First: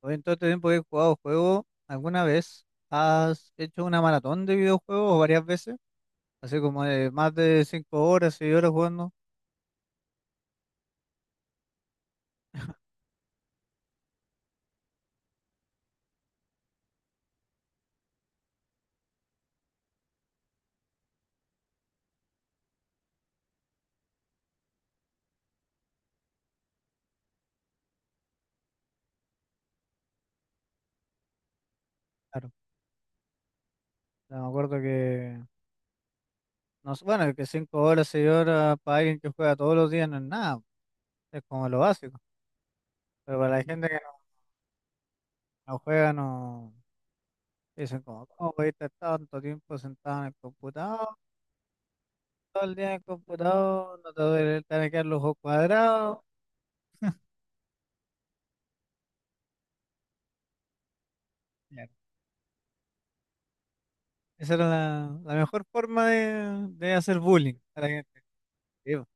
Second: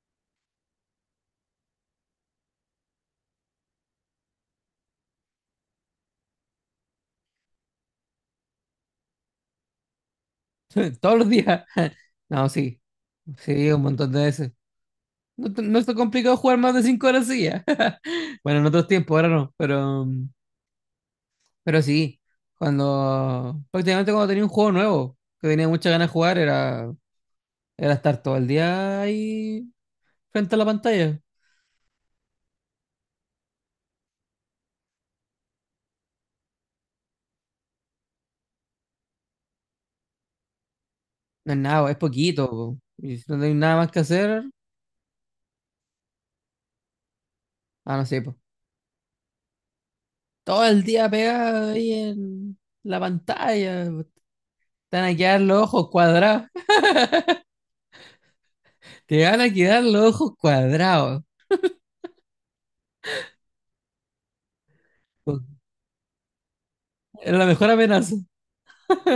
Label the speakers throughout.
Speaker 1: Oye, en todo este tiempo que he jugado juegos, ¿alguna vez has hecho una maratón de videojuegos o varias veces? Así como de más de 5 horas, 6 horas jugando.
Speaker 2: Todos los días. No, sí, sí, un montón de veces. No, no está complicado jugar más de 5 horas, sí. Bueno, en otros tiempos, ahora no, pero sí, cuando prácticamente cuando tenía un juego nuevo que tenía muchas ganas de jugar era estar todo el día ahí frente a la pantalla.
Speaker 1: Claro, ya me acuerdo que, no, sé, bueno, que 5 horas, 6 horas para alguien que juega todos los días no es nada, es
Speaker 2: No es
Speaker 1: como lo
Speaker 2: nada, es
Speaker 1: básico.
Speaker 2: poquito, po. Y si
Speaker 1: Pero
Speaker 2: no
Speaker 1: para
Speaker 2: tenés
Speaker 1: la
Speaker 2: nada
Speaker 1: gente
Speaker 2: más
Speaker 1: que
Speaker 2: que
Speaker 1: no,
Speaker 2: hacer,
Speaker 1: no juega, no
Speaker 2: ah,
Speaker 1: dicen
Speaker 2: no sé,
Speaker 1: como,
Speaker 2: po.
Speaker 1: ¿cómo puedes estar tanto tiempo sentado en el
Speaker 2: Todo el
Speaker 1: computador?
Speaker 2: día pegado ahí en
Speaker 1: Todo el día en
Speaker 2: la
Speaker 1: el
Speaker 2: pantalla,
Speaker 1: computador,
Speaker 2: po.
Speaker 1: no te duele, te van a
Speaker 2: Te van
Speaker 1: quedar
Speaker 2: a
Speaker 1: los ojos
Speaker 2: quedar los ojos
Speaker 1: cuadrados.
Speaker 2: cuadrados. Te van a quedar los ojos cuadrados.
Speaker 1: Esa era la mejor forma de hacer
Speaker 2: Era la
Speaker 1: bullying
Speaker 2: mejor
Speaker 1: a la
Speaker 2: amenaza.
Speaker 1: gente. Sí, po.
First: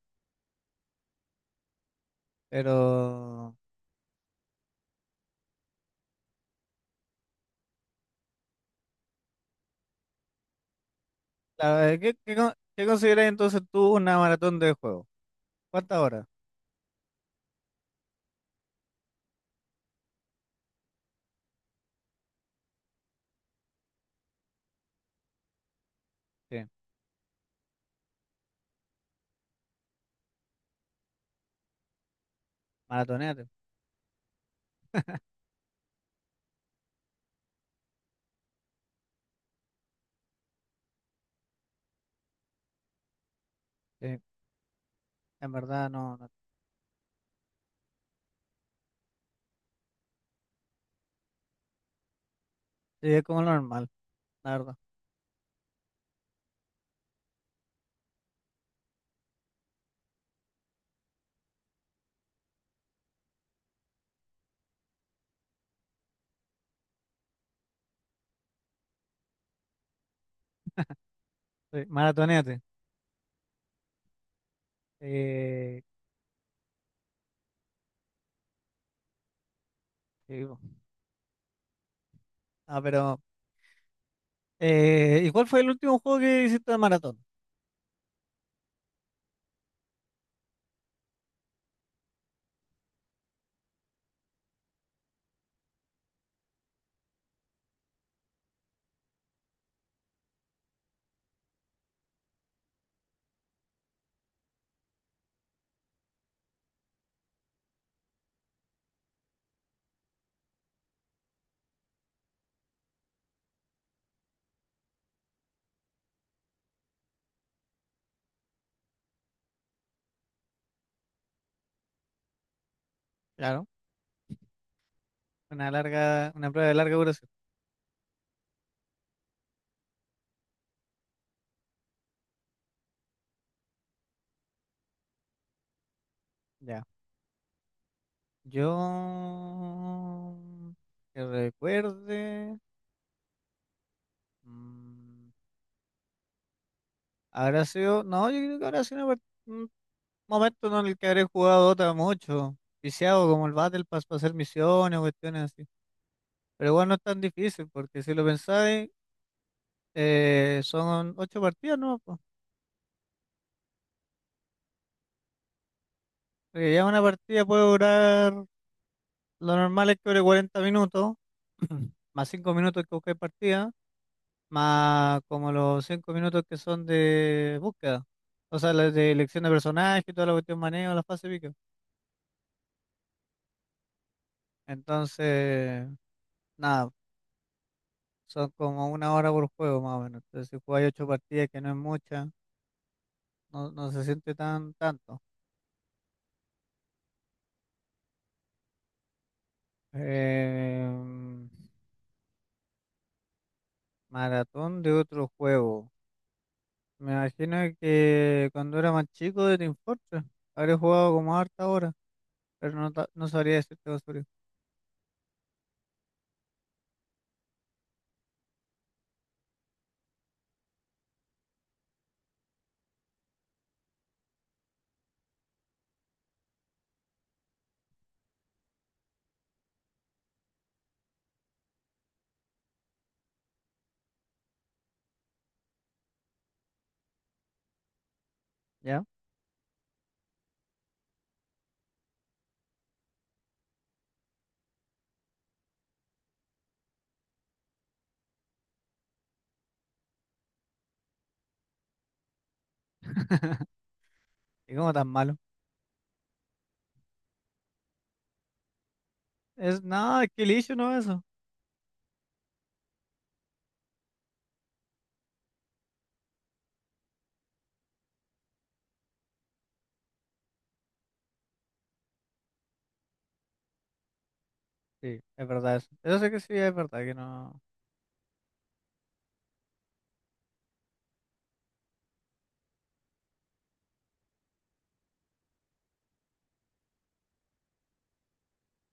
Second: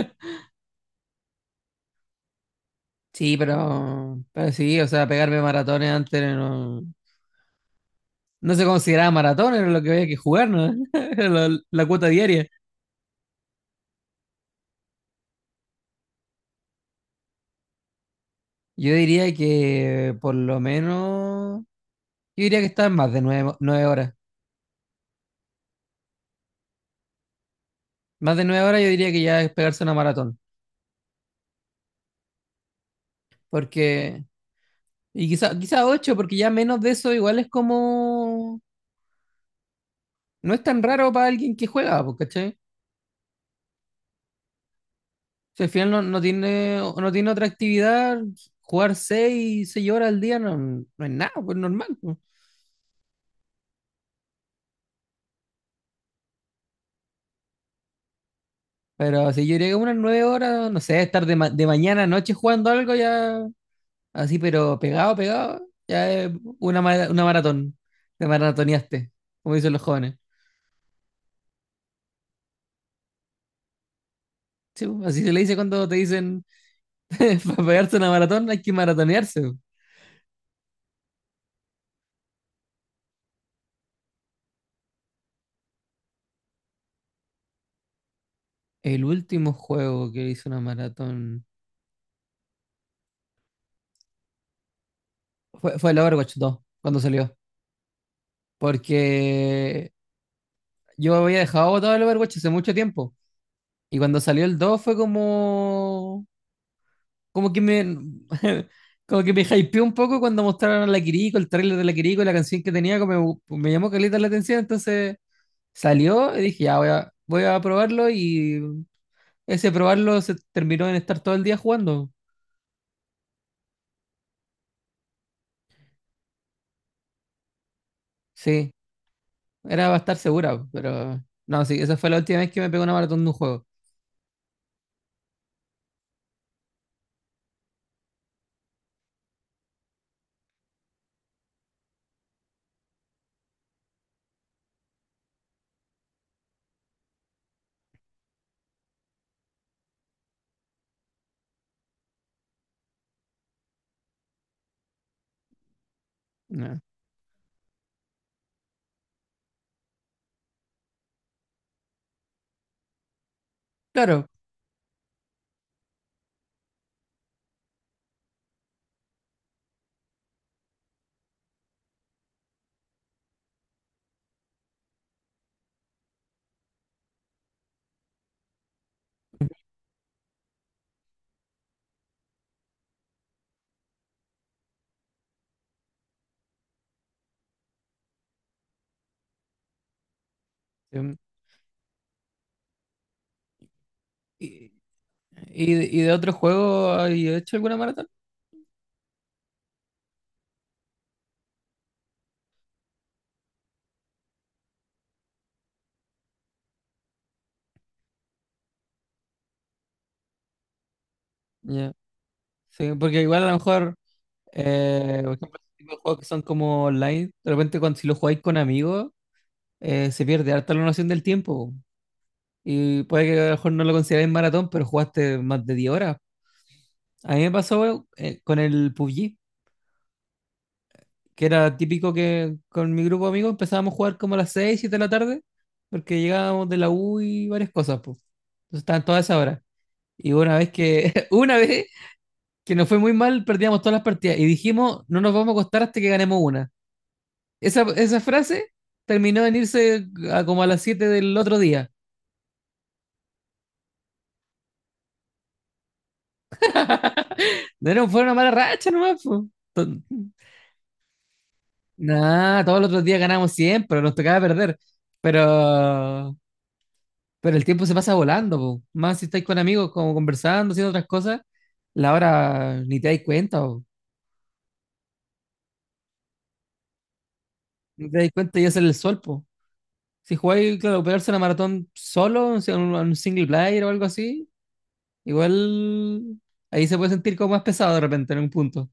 Speaker 1: Pero,
Speaker 2: Sí, pero sí, o sea, pegarme maratones antes no se consideraba maratón, era lo que había que jugar, ¿no? Era la
Speaker 1: claro,
Speaker 2: cuota
Speaker 1: ¿qué, qué,
Speaker 2: diaria.
Speaker 1: con- qué consideras entonces tú una maratón de juego? ¿Cuántas horas?
Speaker 2: Yo diría que por lo menos, yo diría que está en más de nueve horas.
Speaker 1: Sí,
Speaker 2: Más de 9 horas yo diría que ya es pegarse una maratón.
Speaker 1: maratoneate.
Speaker 2: Porque, y quizá ocho, porque ya menos de eso igual es como, no es tan raro para alguien que juega, po, ¿cachai?
Speaker 1: Sí, en
Speaker 2: Si al
Speaker 1: verdad
Speaker 2: final no,
Speaker 1: no,
Speaker 2: no
Speaker 1: no.
Speaker 2: tiene, no tiene otra actividad, jugar seis horas al día no es nada, pues normal, pues.
Speaker 1: Sí, es como lo normal, la verdad.
Speaker 2: Pero si yo llega unas 9 horas, no sé, estar de mañana a noche jugando algo ya, así, pero pegado, pegado, ya es una maratón. Te maratoneaste, como dicen los jóvenes.
Speaker 1: Sí, maratoneate.
Speaker 2: Sí, pues, así se le dice
Speaker 1: Eh,
Speaker 2: cuando te dicen, para pegarse una maratón hay que maratonearse, pues.
Speaker 1: sí, po. Ah, pero, ¿y cuál fue el último juego que hiciste de maratón?
Speaker 2: El último juego que hizo una maratón fue el Overwatch 2, cuando salió. Porque yo había dejado botado el Overwatch hace mucho tiempo. Y cuando salió el 2 fue como. Como que me. Como que me hypeó un poco cuando mostraron a la Kiriko, el tráiler de la Kiriko y la canción que tenía, como me llamó caleta la atención. Entonces salió y dije, ya voy a probarlo. Y ese probarlo se terminó en estar todo el día jugando.
Speaker 1: Claro, una larga, una prueba de larga duración.
Speaker 2: Sí, era para estar segura, pero. No, sí, esa fue la última vez que me pegó una maratón de un juego.
Speaker 1: Ya. Yo, que recuerde. mm, Habrá sido, no, yo creo que habrá sido un momento, ¿no?, en el que habré jugado Dota mucho, viciado como el Battle Pass para hacer misiones o cuestiones así. Pero
Speaker 2: No.
Speaker 1: igual no es tan difícil, porque si lo pensáis, son ocho partidas, ¿no?, po.
Speaker 2: Claro.
Speaker 1: Porque ya una partida puede durar, lo normal es que dure 40 minutos, más 5 minutos que buscáis partida, más como los 5 minutos que son de búsqueda. O sea, las de elección de personaje y toda la cuestión manejo, la fase pico. Entonces, nada. Son como una hora por juego más o menos. Entonces, si jugáis ocho
Speaker 2: em,
Speaker 1: partidas, que no es mucha, no, no se siente
Speaker 2: Y,
Speaker 1: tan tanto.
Speaker 2: y de otro juego, ¿y he hecho alguna maratón?
Speaker 1: Em, maratón de otro juego. Me imagino que cuando era más chico de Team Fortress, habré jugado como harta hora,
Speaker 2: Ya.
Speaker 1: pero no,
Speaker 2: Sí,
Speaker 1: ta-
Speaker 2: porque
Speaker 1: no
Speaker 2: igual a lo
Speaker 1: sabría decirte
Speaker 2: mejor,
Speaker 1: con seguridad.
Speaker 2: por ejemplo, ese tipo de juegos que son como online, de repente cuando, si lo jugáis con amigos, se pierde harta la noción del tiempo. Y puede que a lo mejor no lo consideráis maratón, pero jugaste más de 10 horas. A mí me pasó, con el PUBG, que era típico que con mi grupo de amigos empezábamos a jugar como a las 6, 7 de la tarde, porque llegábamos de la U y varias cosas, pues. Entonces
Speaker 1: ¿Ya?
Speaker 2: estaban todas esas horas. Y una vez que, una vez que nos fue muy mal, perdíamos todas las partidas. Y dijimos, no nos vamos a acostar hasta que ganemos una. Esa frase terminó en irse a como a las 7 del otro día.
Speaker 1: ¿Y cómo tan malo?
Speaker 2: No era, fue una mala racha nomás, po.
Speaker 1: Es
Speaker 2: To-
Speaker 1: nada, es que el issue no es eso.
Speaker 2: Nah, todos los otros días ganamos siempre, nos tocaba perder. Pero, pero, el tiempo se pasa volando, po. Más si estáis con amigos, como conversando, haciendo otras cosas, la hora ni te dais cuenta, po.
Speaker 1: Sí, es verdad eso. Eso sé que sí, es verdad que no.
Speaker 2: Ni te dais cuenta y es el sol, po. Si jugáis, claro, pegarse una maratón solo, o sea, un single player o algo así, igual ahí se puede sentir como más pesado de repente en un punto.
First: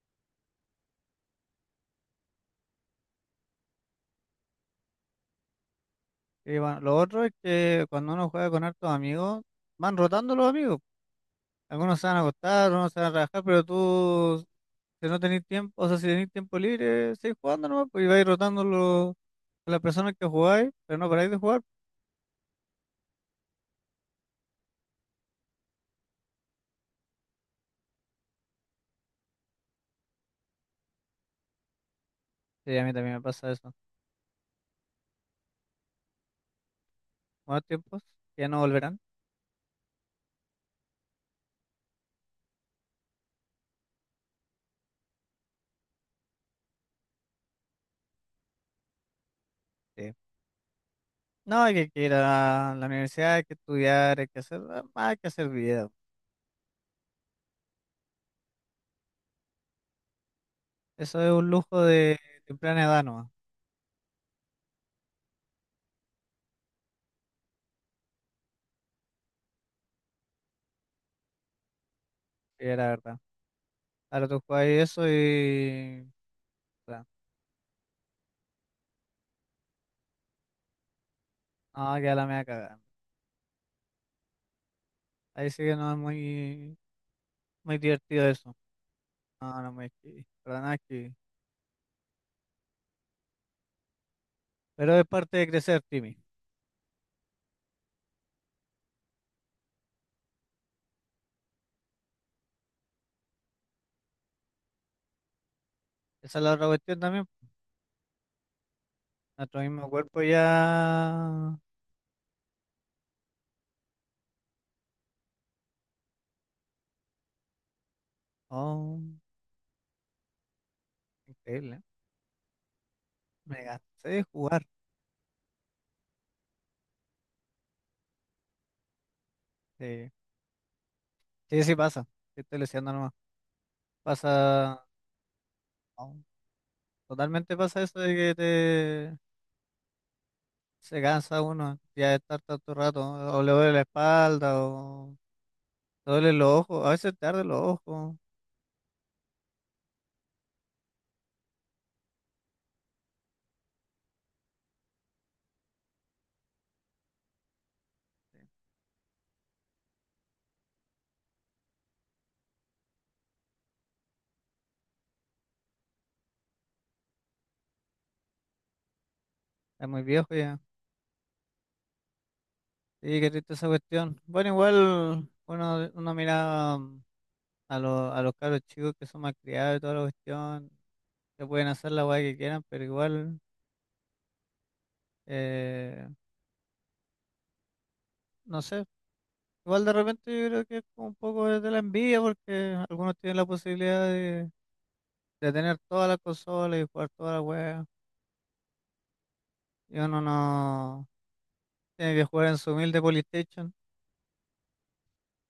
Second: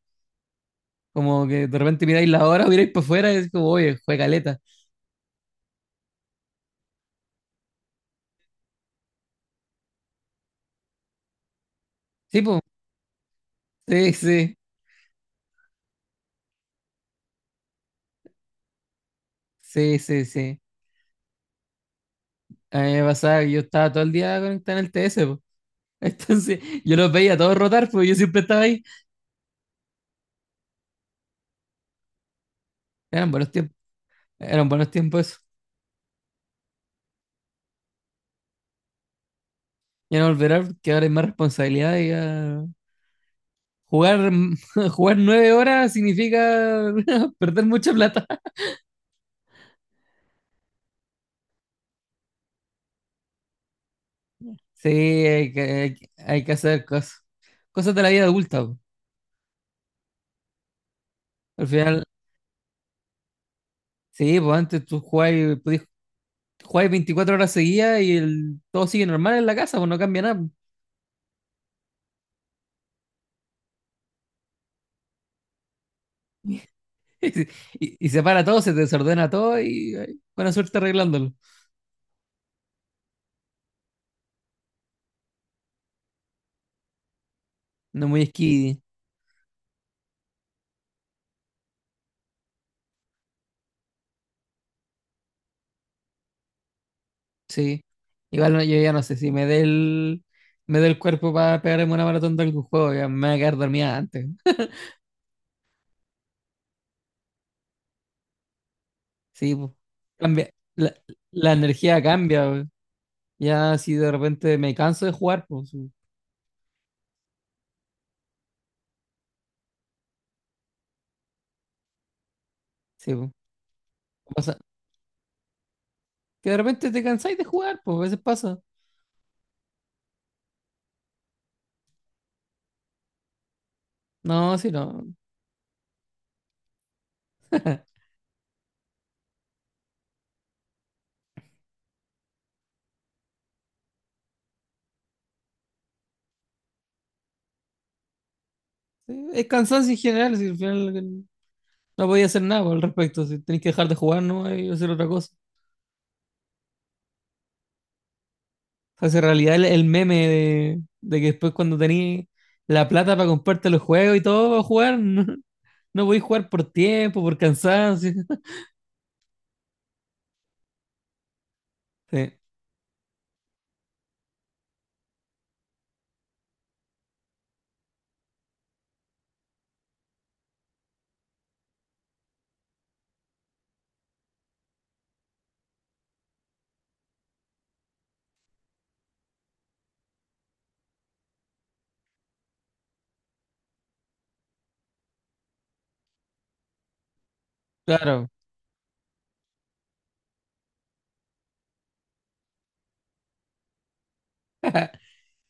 Speaker 2: Como que de repente miráis la hora, miráis para afuera y es como, oye, fue caleta.
Speaker 1: Y bueno, lo otro es que cuando uno juega con hartos amigos, van rotando los amigos. Algunos se van a
Speaker 2: Sí, pues,
Speaker 1: acostar, algunos se van a trabajar, pero
Speaker 2: sí,
Speaker 1: tú,
Speaker 2: sí,
Speaker 1: si no tenés tiempo, o sea, si tenés tiempo libre, seguís jugando nomás, pues, y vais rotando a las
Speaker 2: sí,
Speaker 1: personas que
Speaker 2: sí, sí.
Speaker 1: jugáis, pero no paráis de jugar.
Speaker 2: A mí me pasaba que yo estaba todo el día conectado en el TS, po. Entonces yo los veía todos rotar, pues yo siempre estaba ahí.
Speaker 1: Sí, a mí también me
Speaker 2: Eran
Speaker 1: pasa
Speaker 2: buenos
Speaker 1: eso.
Speaker 2: tiempos, eran buenos tiempos eso.
Speaker 1: Buenos tiempos, que ya no volverán.
Speaker 2: Ya no volverá porque ahora hay más responsabilidad y jugar, jugar 9 horas significa perder mucha plata.
Speaker 1: Sí. No, hay que ir a la universidad, hay que estudiar,
Speaker 2: Sí,
Speaker 1: hay que hacer
Speaker 2: hay que,
Speaker 1: vida.
Speaker 2: hay que- hay que hacer cosas. Cosas de la vida adulta, po.
Speaker 1: Eso es un
Speaker 2: Al
Speaker 1: lujo
Speaker 2: final,
Speaker 1: de temprana edad nomás,
Speaker 2: sí, pues antes tú jugabas y podías juegas 24 horas seguidas y el, todo sigue normal en la casa, pues no cambia nada.
Speaker 1: que era verdad. Ahora tú jugáis eso y puta,
Speaker 2: Y se para todo, se desordena todo y ay, buena suerte arreglándolo.
Speaker 1: no, queda la media cagada. Ahí sí que no es muy, muy
Speaker 2: No
Speaker 1: divertido
Speaker 2: muy
Speaker 1: eso.
Speaker 2: skiddy,
Speaker 1: No, no es muy. Para nada. Pero es parte de crecer, Timmy.
Speaker 2: sí. Igual yo ya no sé si me dé el cuerpo para pegarme una maratón de algún juego, ya me voy a quedar dormida antes.
Speaker 1: Esa es la otra cuestión también.
Speaker 2: Sí,
Speaker 1: Nuestro
Speaker 2: pues,
Speaker 1: mismo cuerpo
Speaker 2: cambia, la, la
Speaker 1: ya.
Speaker 2: energía cambia, pues. Ya si de repente me canso de jugar, pues sí,
Speaker 1: Oh, increíble, ¿eh?
Speaker 2: sí, pues,
Speaker 1: Me gasté de
Speaker 2: pasa.
Speaker 1: jugar.
Speaker 2: Que de repente te cansáis de jugar, pues a veces pasa.
Speaker 1: Sí, sí, sí pasa. Sí, estoy leseando nomás.
Speaker 2: No, sí,
Speaker 1: Pasa.
Speaker 2: no.
Speaker 1: Oh, totalmente pasa eso de que te. Se cansa uno ya de estar tanto rato, ¿no? O le duele la espalda, o le duele los ojos. A veces te arden los ojos.
Speaker 2: Sí, es cansancio en general, si al final, no podía hacer nada al respecto, si tenés que dejar de jugar, ¿no? Y hacer otra cosa. O sea, si en realidad el meme de que después cuando tenés la plata para comprarte los juegos y todo para jugar, no podés jugar por tiempo, por cansancio.
Speaker 1: Es muy viejo ya.
Speaker 2: Sí,
Speaker 1: Sí, qué triste esa cuestión. Bueno, igual uno mira a los cabros chicos que son malcriados y toda la cuestión, que pueden hacer la weá que quieran, pero igual, eh, no sé, igual de repente yo creo que es como un poco de la envidia porque algunos tienen la posibilidad de tener todas las consolas y jugar toda la weá,
Speaker 2: claro.
Speaker 1: y uno no tiene que jugar en su humilde Polystation,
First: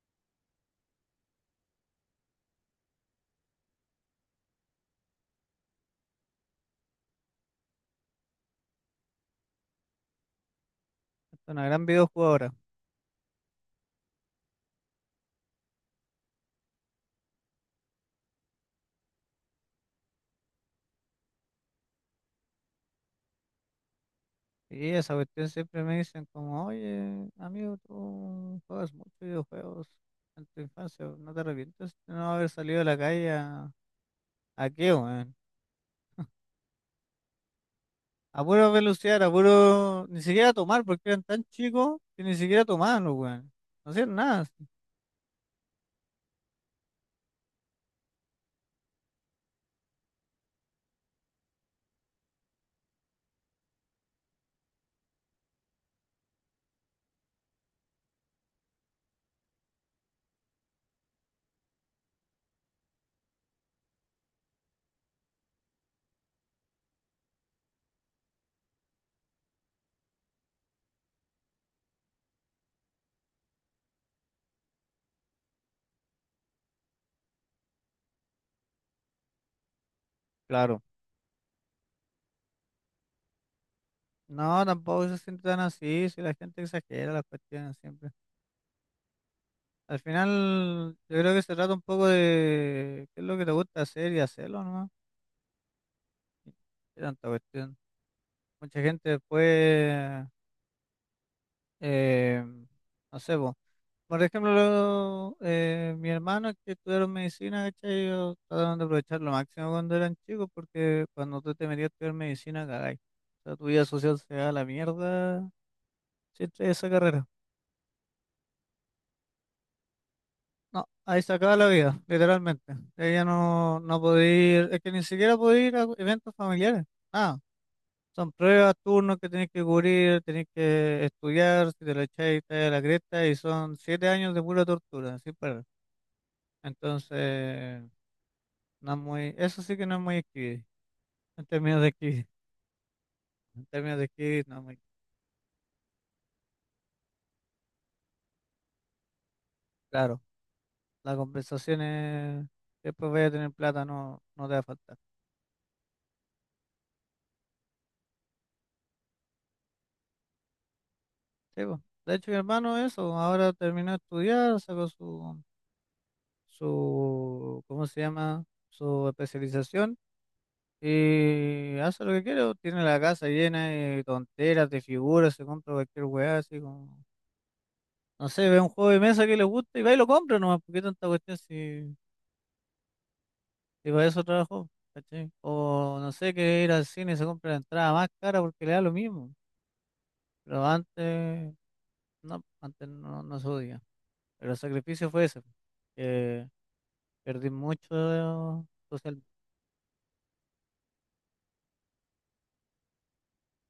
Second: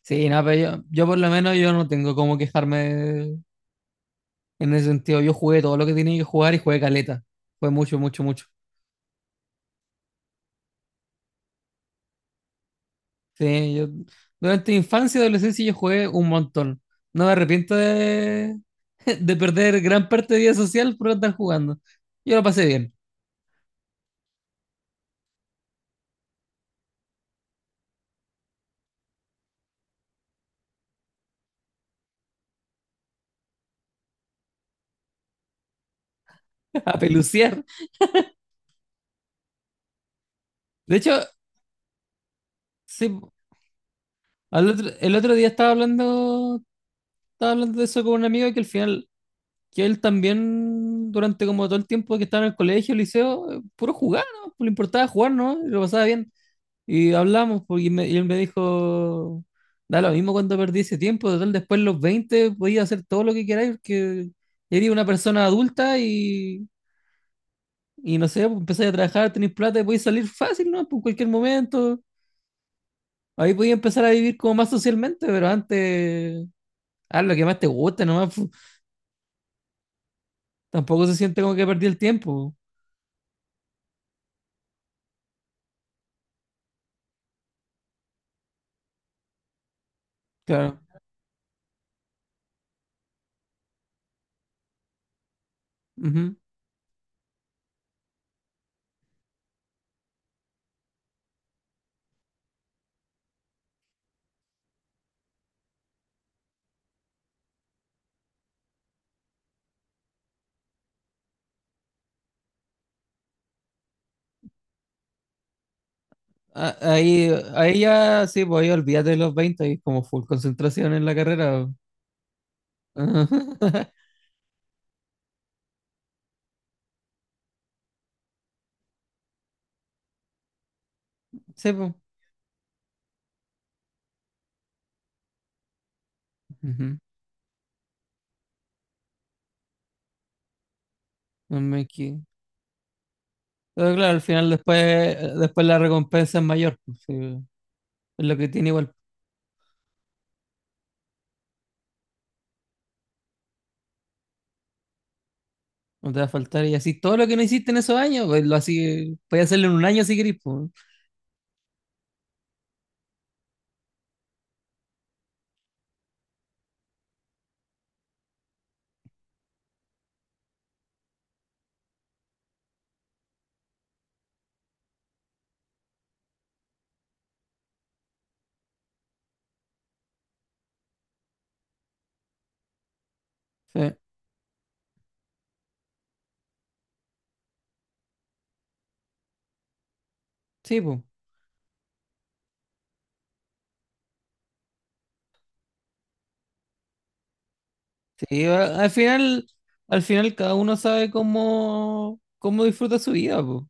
Speaker 2: Sí, no, pero yo por lo menos yo no tengo cómo quejarme en ese sentido. Yo jugué todo lo que tenía que jugar y jugué caleta. Fue mucho, mucho, mucho.
Speaker 1: es una gran videojugadora.
Speaker 2: Sí, yo durante mi infancia y adolescencia yo jugué un montón. No me arrepiento de, de perder gran parte de vida social por andar jugando. Yo lo pasé bien,
Speaker 1: Y esa cuestión siempre me dicen como, oye, amigo, tú juegas muchos videojuegos en tu infancia, ¿no te arrepientes de no haber salido a la calle a? ¿A qué, weón?
Speaker 2: a peluciar.
Speaker 1: A puro velocidad, a puro. Ni siquiera tomar,
Speaker 2: De
Speaker 1: porque
Speaker 2: hecho,
Speaker 1: eran tan chicos que ni siquiera tomaban los
Speaker 2: sí,
Speaker 1: weones. No hacían nada así.
Speaker 2: el otro día estaba hablando, de eso con un amigo que al final, que él también, durante como todo el tiempo que estaba en el colegio, el liceo, puro jugar, ¿no? Pues le importaba jugar, ¿no? Y lo pasaba bien. Y hablamos, porque y él me dijo, da lo mismo cuando perdí ese tiempo, total, después de los 20 podía hacer todo lo que queráis, porque eres una persona adulta y no sé, pues empezáis a trabajar, tenéis plata y podéis salir fácil, ¿no? Por cualquier momento. Ahí podéis empezar a vivir como más socialmente, pero antes, haz lo que más te guste, nomás, pu.
Speaker 1: Claro.
Speaker 2: Tampoco se siente como que perdí el tiempo.
Speaker 1: No, tampoco se siente tan así, si la gente exagera las cuestiones siempre. Al
Speaker 2: Claro.
Speaker 1: final, yo creo que se trata un poco de qué es lo que te gusta hacer y hacerlo, ¿no?
Speaker 2: Ujú.
Speaker 1: Qué tanta cuestión. Mucha gente después, eh, no sé, po, por ejemplo, mi hermano que estudiaron medicina, ¿cachai? Ellos trataron de aprovechar lo máximo cuando eran chicos, porque cuando tú te metías a estudiar medicina, cagáis. O sea, tu vida social se da a la mierda si
Speaker 2: A-
Speaker 1: estudias esa carrera.
Speaker 2: Ahí, ahí ya, sí, pues ahí olvídate de los veinte, ahí es como full
Speaker 1: No,
Speaker 2: concentración en la
Speaker 1: ahí se acaba
Speaker 2: carrera,
Speaker 1: la
Speaker 2: po.
Speaker 1: vida, literalmente. Ella no, no podía ir, es que ni siquiera podía ir a eventos familiares. ah son pruebas, turnos que tenés que cubrir, tenés que estudiar,
Speaker 2: Sí,
Speaker 1: si
Speaker 2: pues.
Speaker 1: te lo echáis, te da la cresta, y son 7 años de pura tortura, sin parar.
Speaker 2: Ujú.
Speaker 1: Entonces. No es muy, eso sí que no es muy escribir. En
Speaker 2: No me
Speaker 1: términos de
Speaker 2: equi-
Speaker 1: escribir,
Speaker 2: Pero claro, al final
Speaker 1: no es muy
Speaker 2: después la recompensa es mayor, pues, sí, es lo que tiene igual.
Speaker 1: claro. La compensación es, después voy a tener plata, no, no te va a faltar.
Speaker 2: No te va a faltar y así todo lo que no hiciste en esos años, pues lo así, puedes hacerlo en un año si querés, po.
Speaker 1: Sí, po. De hecho, mi hermano, eso, ahora terminó de estudiar, sacó su, ¿cómo se llama? Su especialización y hace lo que quiere, po. Tiene la casa llena de tonteras, de figuras, se compra cualquier weá, así como, no sé, ve un juego de mesa que le gusta y va y lo compra nomás, porque tanta cuestión si.
Speaker 2: Sí,
Speaker 1: Y para eso trabajó, ¿cachai? O no sé, que ir al cine y se compra la entrada más cara porque le da lo mismo. Pero
Speaker 2: sí, po.
Speaker 1: antes no, no se podía. Pero el sacrificio fue ese, que perdí
Speaker 2: Sí,
Speaker 1: mucho
Speaker 2: a- al
Speaker 1: social.
Speaker 2: final, al final cada uno sabe cómo disfruta su vida, po.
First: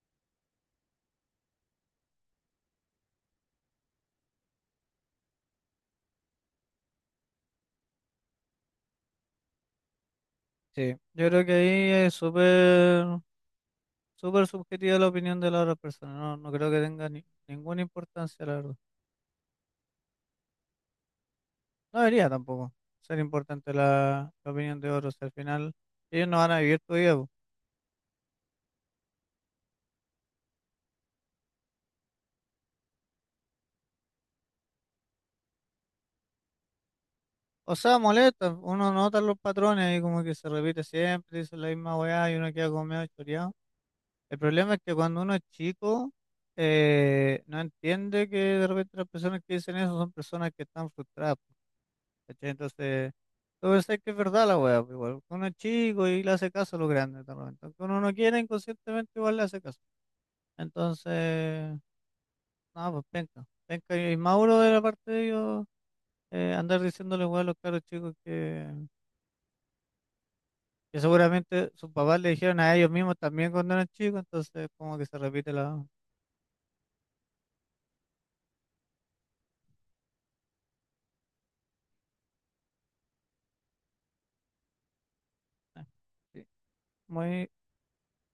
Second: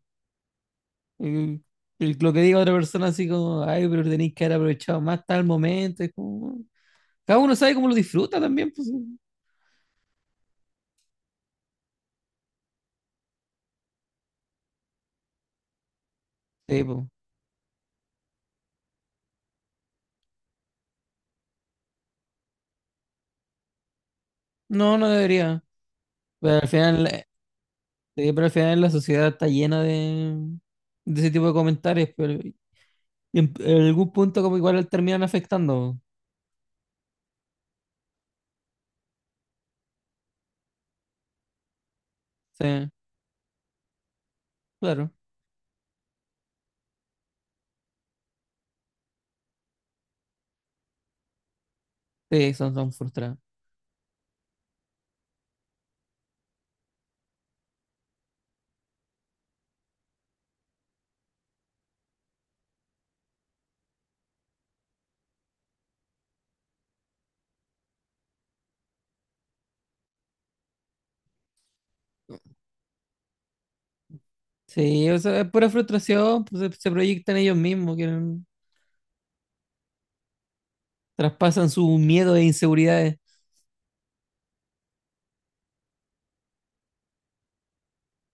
Speaker 2: Y- y lo que diga otra persona así como, ay, pero tenéis que haber aprovechado más tal momento, es como, cada uno sabe cómo lo disfruta también, pues.
Speaker 1: Sí, yo creo que ahí es súper, súper subjetiva la opinión de la otra persona. No, no creo que
Speaker 2: Sí, po.
Speaker 1: tenga ninguna importancia, la verdad. No debería tampoco ser importante la opinión de
Speaker 2: No, no
Speaker 1: otros, si al
Speaker 2: debería.
Speaker 1: final, ellos no van
Speaker 2: Pero
Speaker 1: a
Speaker 2: al
Speaker 1: vivir tu
Speaker 2: final,
Speaker 1: vida, po.
Speaker 2: sí, pero al final la sociedad está llena de ese tipo de comentarios, pero en algún punto como igual terminan afectando, po.
Speaker 1: O sea, molesta, uno nota los patrones ahí como que se repite siempre, dice la misma weá y uno queda como
Speaker 2: Sí,
Speaker 1: medio choreado. El problema es que
Speaker 2: claro.
Speaker 1: cuando uno es chico, no entiende que de repente las personas que dicen eso son personas que están frustradas, po, ¿cachai?
Speaker 2: Sí, son
Speaker 1: Entonces,
Speaker 2: frustrados.
Speaker 1: tú pensás que es verdad la weá, po, igual, uno es chico y le hace caso a los grandes, de repente. Aunque uno no quiera, inconscientemente igual le hace caso. Entonces, no, pues penca, penca y Mauro de la parte de ellos, andar diciéndole weá a los caros chicos que seguramente sus papás le dijeron a ellos mismos también cuando eran chicos, entonces como que
Speaker 2: Sí,
Speaker 1: se
Speaker 2: o sea, es
Speaker 1: repite
Speaker 2: pura
Speaker 1: la.
Speaker 2: frustración, pues, se proyectan ellos mismos, quieren, traspasan su miedo e inseguridades.
Speaker 1: Eh, sí. Muy,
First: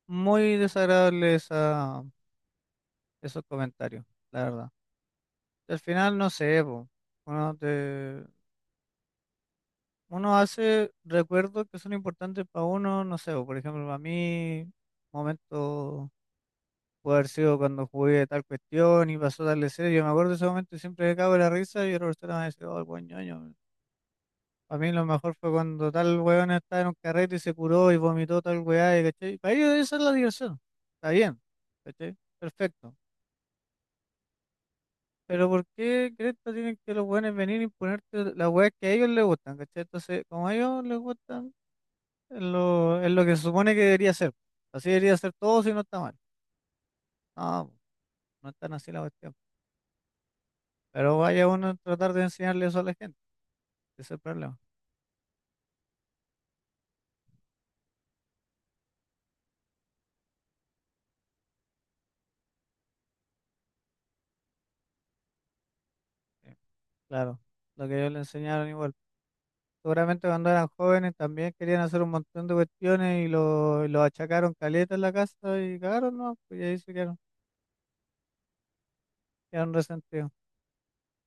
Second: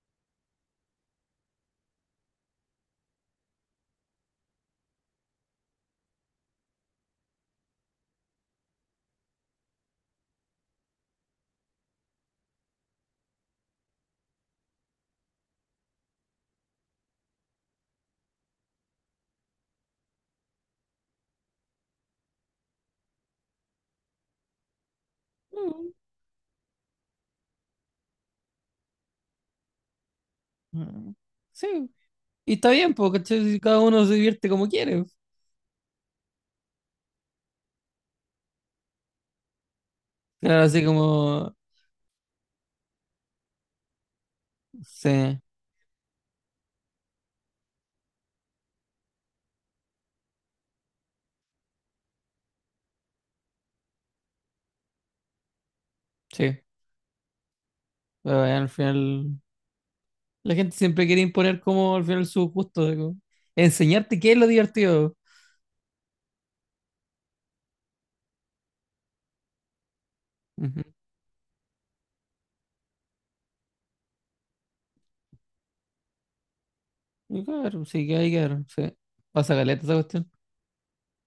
Speaker 1: muy desagradable esa, esos comentarios, la verdad. Y al final, no sé, po, uno, te- uno hace recuerdos que son importantes para uno, no sé, po, por ejemplo, para mí, momento puede haber sido cuando jugué tal cuestión y pasó tal escena, yo me acuerdo de ese momento y siempre me cago en la risa y otra persona me dice, oh, el buen ñoño. Para mí lo mejor fue cuando
Speaker 2: Mm,
Speaker 1: tal weón estaba en un carrete y se curó y vomitó tal weá, y ¿cachai? Para ellos esa es la diversión. Está
Speaker 2: mm.
Speaker 1: bien,
Speaker 2: Sí,
Speaker 1: ¿cachai?
Speaker 2: y está bien,
Speaker 1: Perfecto.
Speaker 2: porque cada uno se divierte como quiere.
Speaker 1: Pero ¿por qué cresta tienen que los weones venir y ponerte las weas que a ellos les gustan, ¿cachai? Entonces, como a
Speaker 2: Claro, así
Speaker 1: ellos les gustan,
Speaker 2: como,
Speaker 1: es lo que se supone que debería ser. Así debería ser
Speaker 2: sí,
Speaker 1: todo, si no está mal. No, no es tan así la cuestión. Pero vaya uno a tratar de enseñarle eso a la gente. Ese es el problema.
Speaker 2: sí, pero bueno, al final la gente siempre quiere imponer como al final su gusto, de como enseñarte qué es lo divertido.
Speaker 1: Sí, claro, lo que ellos le enseñaron igual. Seguramente cuando eran
Speaker 2: Ujú.
Speaker 1: jóvenes también querían hacer un montón de cuestiones y lo achacaron caleta en la casa y cagaron, ¿no? Pues y ahí se quedaron,
Speaker 2: Y claro, sí, que hay que ver, sí. Pasa
Speaker 1: quedaron
Speaker 2: caleta esa
Speaker 1: resentidos.
Speaker 2: cuestión.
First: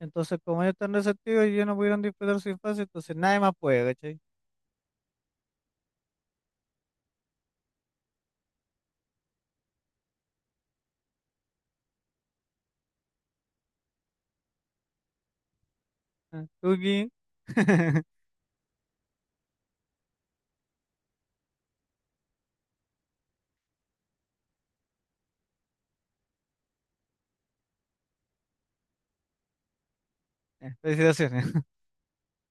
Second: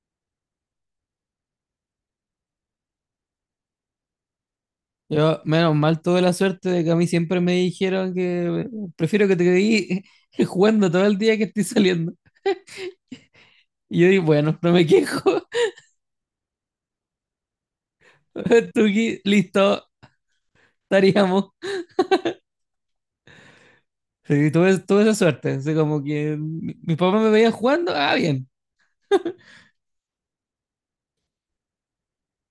Speaker 1: Entonces, como ellos están resentidos y ellos no pudieron disfrutar su infancia, entonces nadie más puede, ¿cachai?
Speaker 2: Yo, menos mal, tuve la suerte de que a mí siempre me dijeron que, prefiero que te quedes jugando todo el día que estoy saliendo. Y yo dije, bueno, no me quejo.
Speaker 1: Ah, Tuki.
Speaker 2: Tuki, listo, estaríamos. Sí, tuve esa suerte. Así como que mis papás me veían jugando, ah, bien.
Speaker 1: Felicitaciones.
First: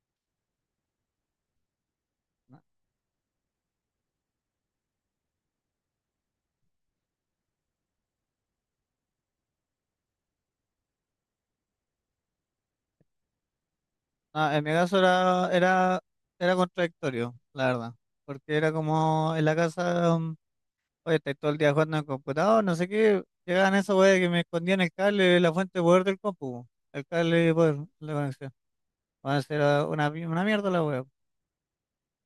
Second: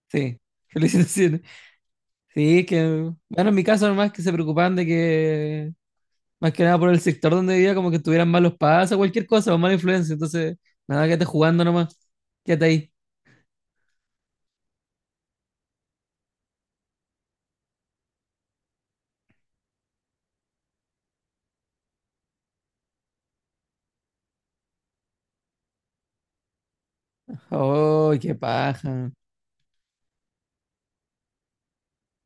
Speaker 2: Sí, felicitaciones.
Speaker 1: No,
Speaker 2: Sí, es que, bueno, en mi caso nomás que se preocupaban de que, más que nada por el sector donde vivía, como que tuvieran malos pasos, cualquier cosa, o mala influencia. Entonces, nada, quédate jugando nomás. Quédate ahí.
Speaker 1: no, en mi caso era contradictorio, la verdad. Porque era como en la casa. Oye, estáis todo el día jugando en el computador, no sé qué. Llegaban esos weas que me escondían el cable, la fuente de poder del compu, el cable de poder, la
Speaker 2: Oh, qué
Speaker 1: conexión.
Speaker 2: paja.
Speaker 1: Van a ser una mierda la wea.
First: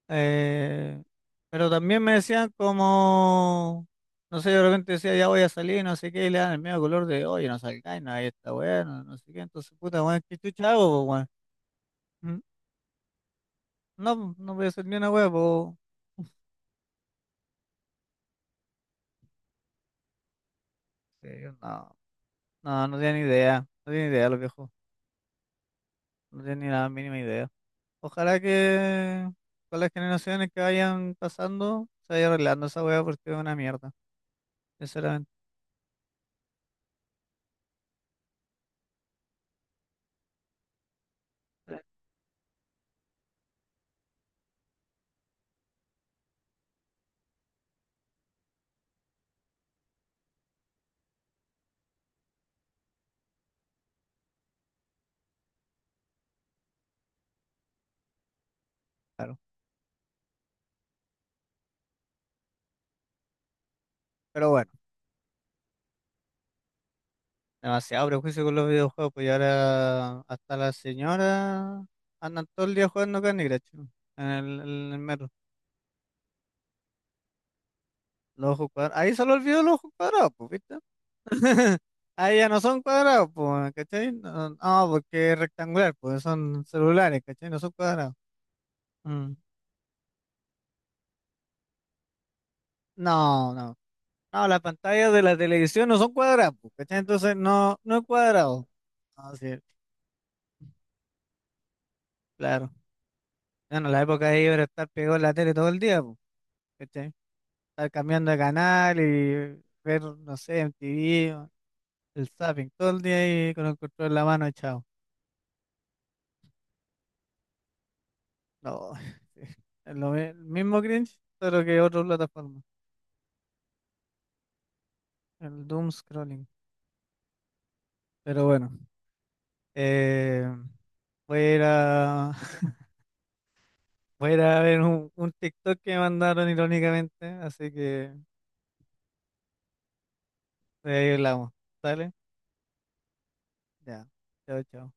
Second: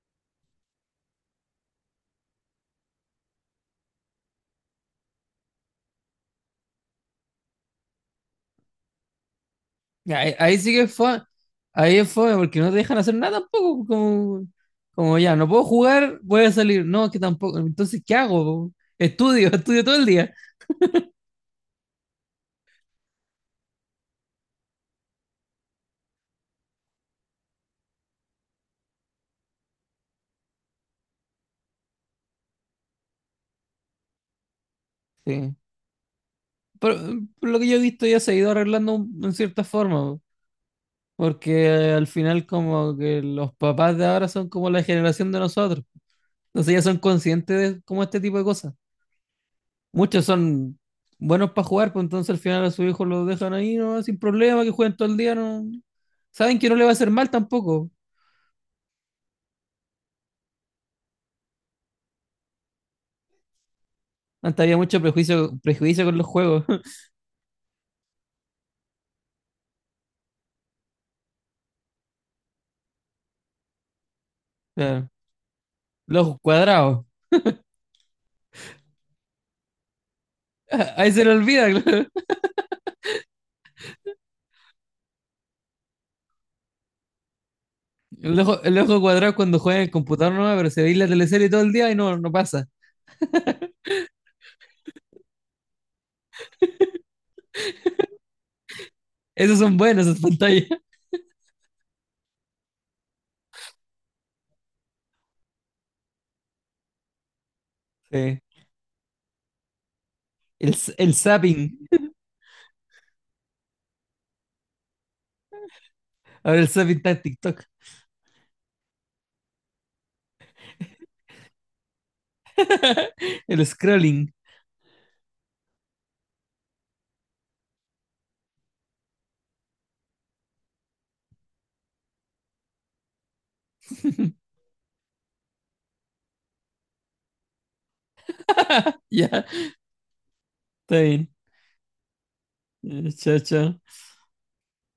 Speaker 1: Eh, pero también me decían como, no sé, de repente decía, ya voy a salir, no sé qué, y le dan el medio color de, oye, no salgáis, no, ahí está wea, no, no sé qué. Entonces, puta,
Speaker 2: Ya,
Speaker 1: weón,
Speaker 2: Ahí,
Speaker 1: ¿qué
Speaker 2: ahí
Speaker 1: chucha
Speaker 2: sí que
Speaker 1: hago, po,
Speaker 2: fue,
Speaker 1: weón?
Speaker 2: ahí es fue
Speaker 1: Mm.
Speaker 2: porque no te dejan hacer nada tampoco,
Speaker 1: No,
Speaker 2: como,
Speaker 1: no voy a hacer ni una
Speaker 2: como
Speaker 1: wea,
Speaker 2: ya, no puedo
Speaker 1: po.
Speaker 2: jugar, voy a salir, no, que tampoco, entonces, ¿qué hago? Estudio, estudio todo el día.
Speaker 1: Sí, no, no, no tenía idea, no tenía idea los viejos, no tenía ni la mínima idea. Ojalá que con las generaciones que vayan pasando se vaya arreglando esa weá porque es una mierda, sinceramente.
Speaker 2: Sí. Por, por lo que yo he visto ya se ha ido arreglando en cierta forma, porque al final como que los papás de ahora son como la generación de nosotros, entonces ya son conscientes de como este tipo de cosas. Muchos son buenos para jugar, pues entonces al final a su hijo lo dejan ahí, ¿no? Sin problema, que jueguen todo el día, no. Saben que no le va a hacer mal tampoco.
Speaker 1: Claro. Pero
Speaker 2: Antes
Speaker 1: bueno,
Speaker 2: había mucho prejuicio, prejuicio con los juegos.
Speaker 1: demasiado prejuicio con los videojuegos, pues, y ahora hasta las señoras andan todo el día jugando Candy Crush, ¿no?, en el
Speaker 2: Claro.
Speaker 1: metro.
Speaker 2: Los ojos cuadrados.
Speaker 1: Los ojos cuadrados. Ahí se le olvidó los ojos cuadrados, pues, ¿viste?
Speaker 2: Ahí se le olvida, claro.
Speaker 1: Ahí ya no son cuadrados, pues, ¿cachai? No, no, porque es rectangular, pues son celulares, ¿cachai? No son cuadrados.
Speaker 2: El ojo
Speaker 1: Mm.
Speaker 2: cuadrado cuando juega en el computador no, pero se ve la teleserie todo el día y no pasa.
Speaker 1: No, no. No, las pantallas de la televisión no son cuadradas, pues, ¿cachai? Entonces no, no es cuadrado. Ah, sí,
Speaker 2: Esos son buenos, esas pantallas.
Speaker 1: claro. Bueno, la época de ellos era estar pegado en la tele todo el día, pues, ¿cachai? Estar cambiando de
Speaker 2: Sí.
Speaker 1: canal y ver, no sé,
Speaker 2: El
Speaker 1: MTV, o
Speaker 2: zapping.
Speaker 1: el zapping, todo el día ahí con el control en la mano echado.
Speaker 2: Ahora el zapping está en TikTok.
Speaker 1: No, sí. Es lo mismo cringe, pero que otra plataforma.
Speaker 2: El scrolling.
Speaker 1: El doom scrolling. Pero bueno, eh, voy a ir a, voy a ir a ver un TikTok que me mandaron irónicamente, así que.
Speaker 2: Ya, yeah, está
Speaker 1: Ahí
Speaker 2: bien.
Speaker 1: hablamos. ¿Sale?
Speaker 2: Chao, chao.
Speaker 1: Ya. Chao, chao.